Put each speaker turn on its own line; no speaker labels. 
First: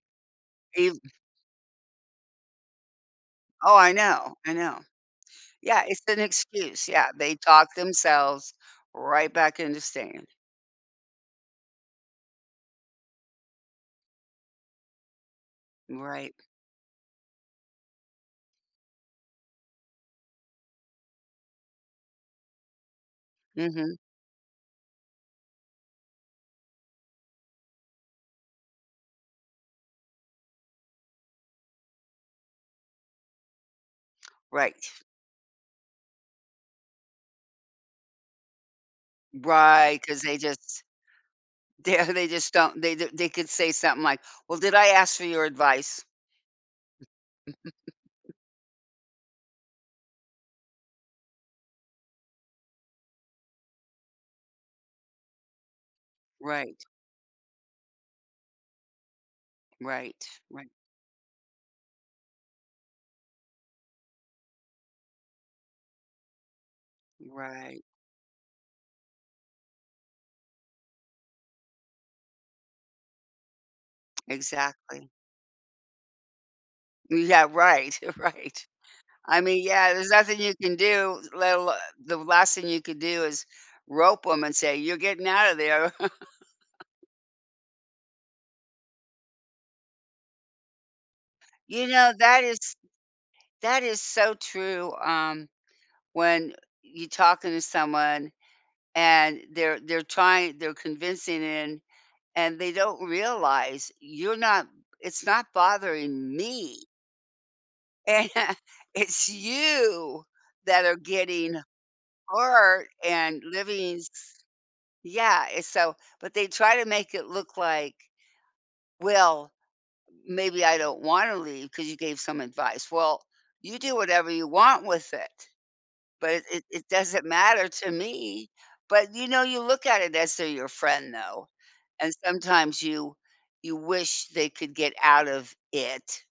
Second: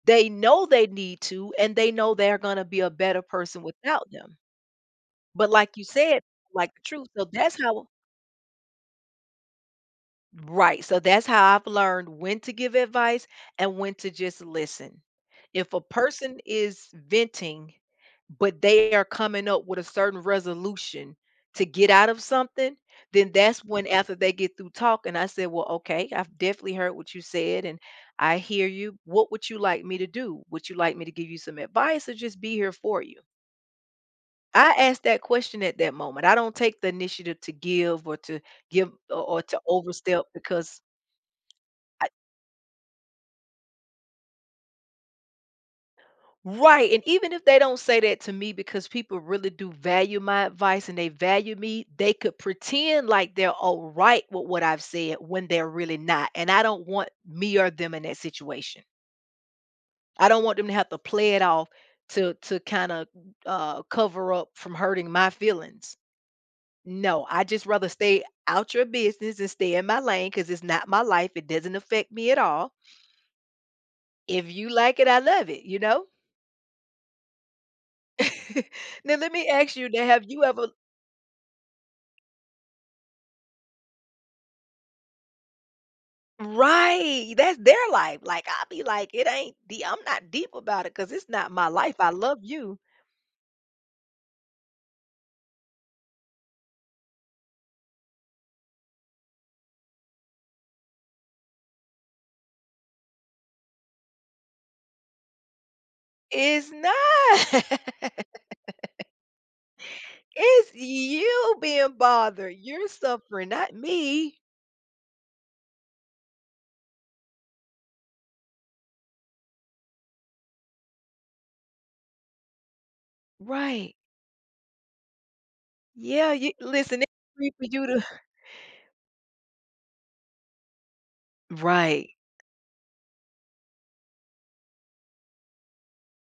They know they
Ev
need to, and they know they're gonna be a better person
Oh, I
without
know,
them.
I know.
But like
Yeah,
you
it's an
said, like, the
excuse,
truth
yeah.
so,
They
that's
talk
how
themselves right back into staying.
Right. So, that's how I've learned when to give advice and when to just listen. If a
Right.
person is venting, but they are coming up with a certain resolution to get out of something, then that's when
Mhm.
after they get through talking, I said, "Well, okay. I've definitely heard what you said, and I hear you. What would you like me to do? Would you like me to give you some advice or just be here for you?" I
Right.
asked that question at that moment. I don't take the initiative to give or to give o or to
Right, 'cause
overstep
they
because
just they, uh
I
they just don't they do they could say something like, "Well, did I ask for your advice?"
Right, and even if they don't say that to me because people really do value my advice and they value me, they could pretend, like, they're alright with what I've said when they're really not, and I
Right.
don't want me or them in that situation.
Right,
I don't want
right.
them to have to play it off to to kinda, uh, cover up from hurting my feelings. "No. I just
Right.
rather stay out your business and stay in my lane 'cause it's not my life. It doesn't affect me at all" "if you like it,
Exactly.
I love it." You know?
Yeah, right, right.
Now, let
I
me
mean,
ask you
yeah,
that,
there's
have
nothing
you
you
ever
can do, let alo the last thing you could do is rope 'em and say, "You're getting out of there."
Right! That's their life. Like, I'll be like, "It ain't dee I'm not deep about it 'cause it's not my
You
life. I
know,
love
that is
you."
that is so true. Um, when you talking to someone, and they're they're trying they're convincing in, and they don't realize you're not "It's not bothering
It's
me"
not!
"and it's you
It's
that are getting
you being bothered. You're
hurt and
suffering, not
living s"
me.
Yeah, it's so but they try to make it look like, "Well, maybe, I don't wanna leave 'cause you gave some advice." "Well, you
Right.
do whatever you want with it, but
Yeah,
it
you
it it
listen, it
doesn't
ain't for
matter
you
to
to
me." But, you know, you look at it as to your friend though,
Right.
and sometimes you you wish they could get out of it.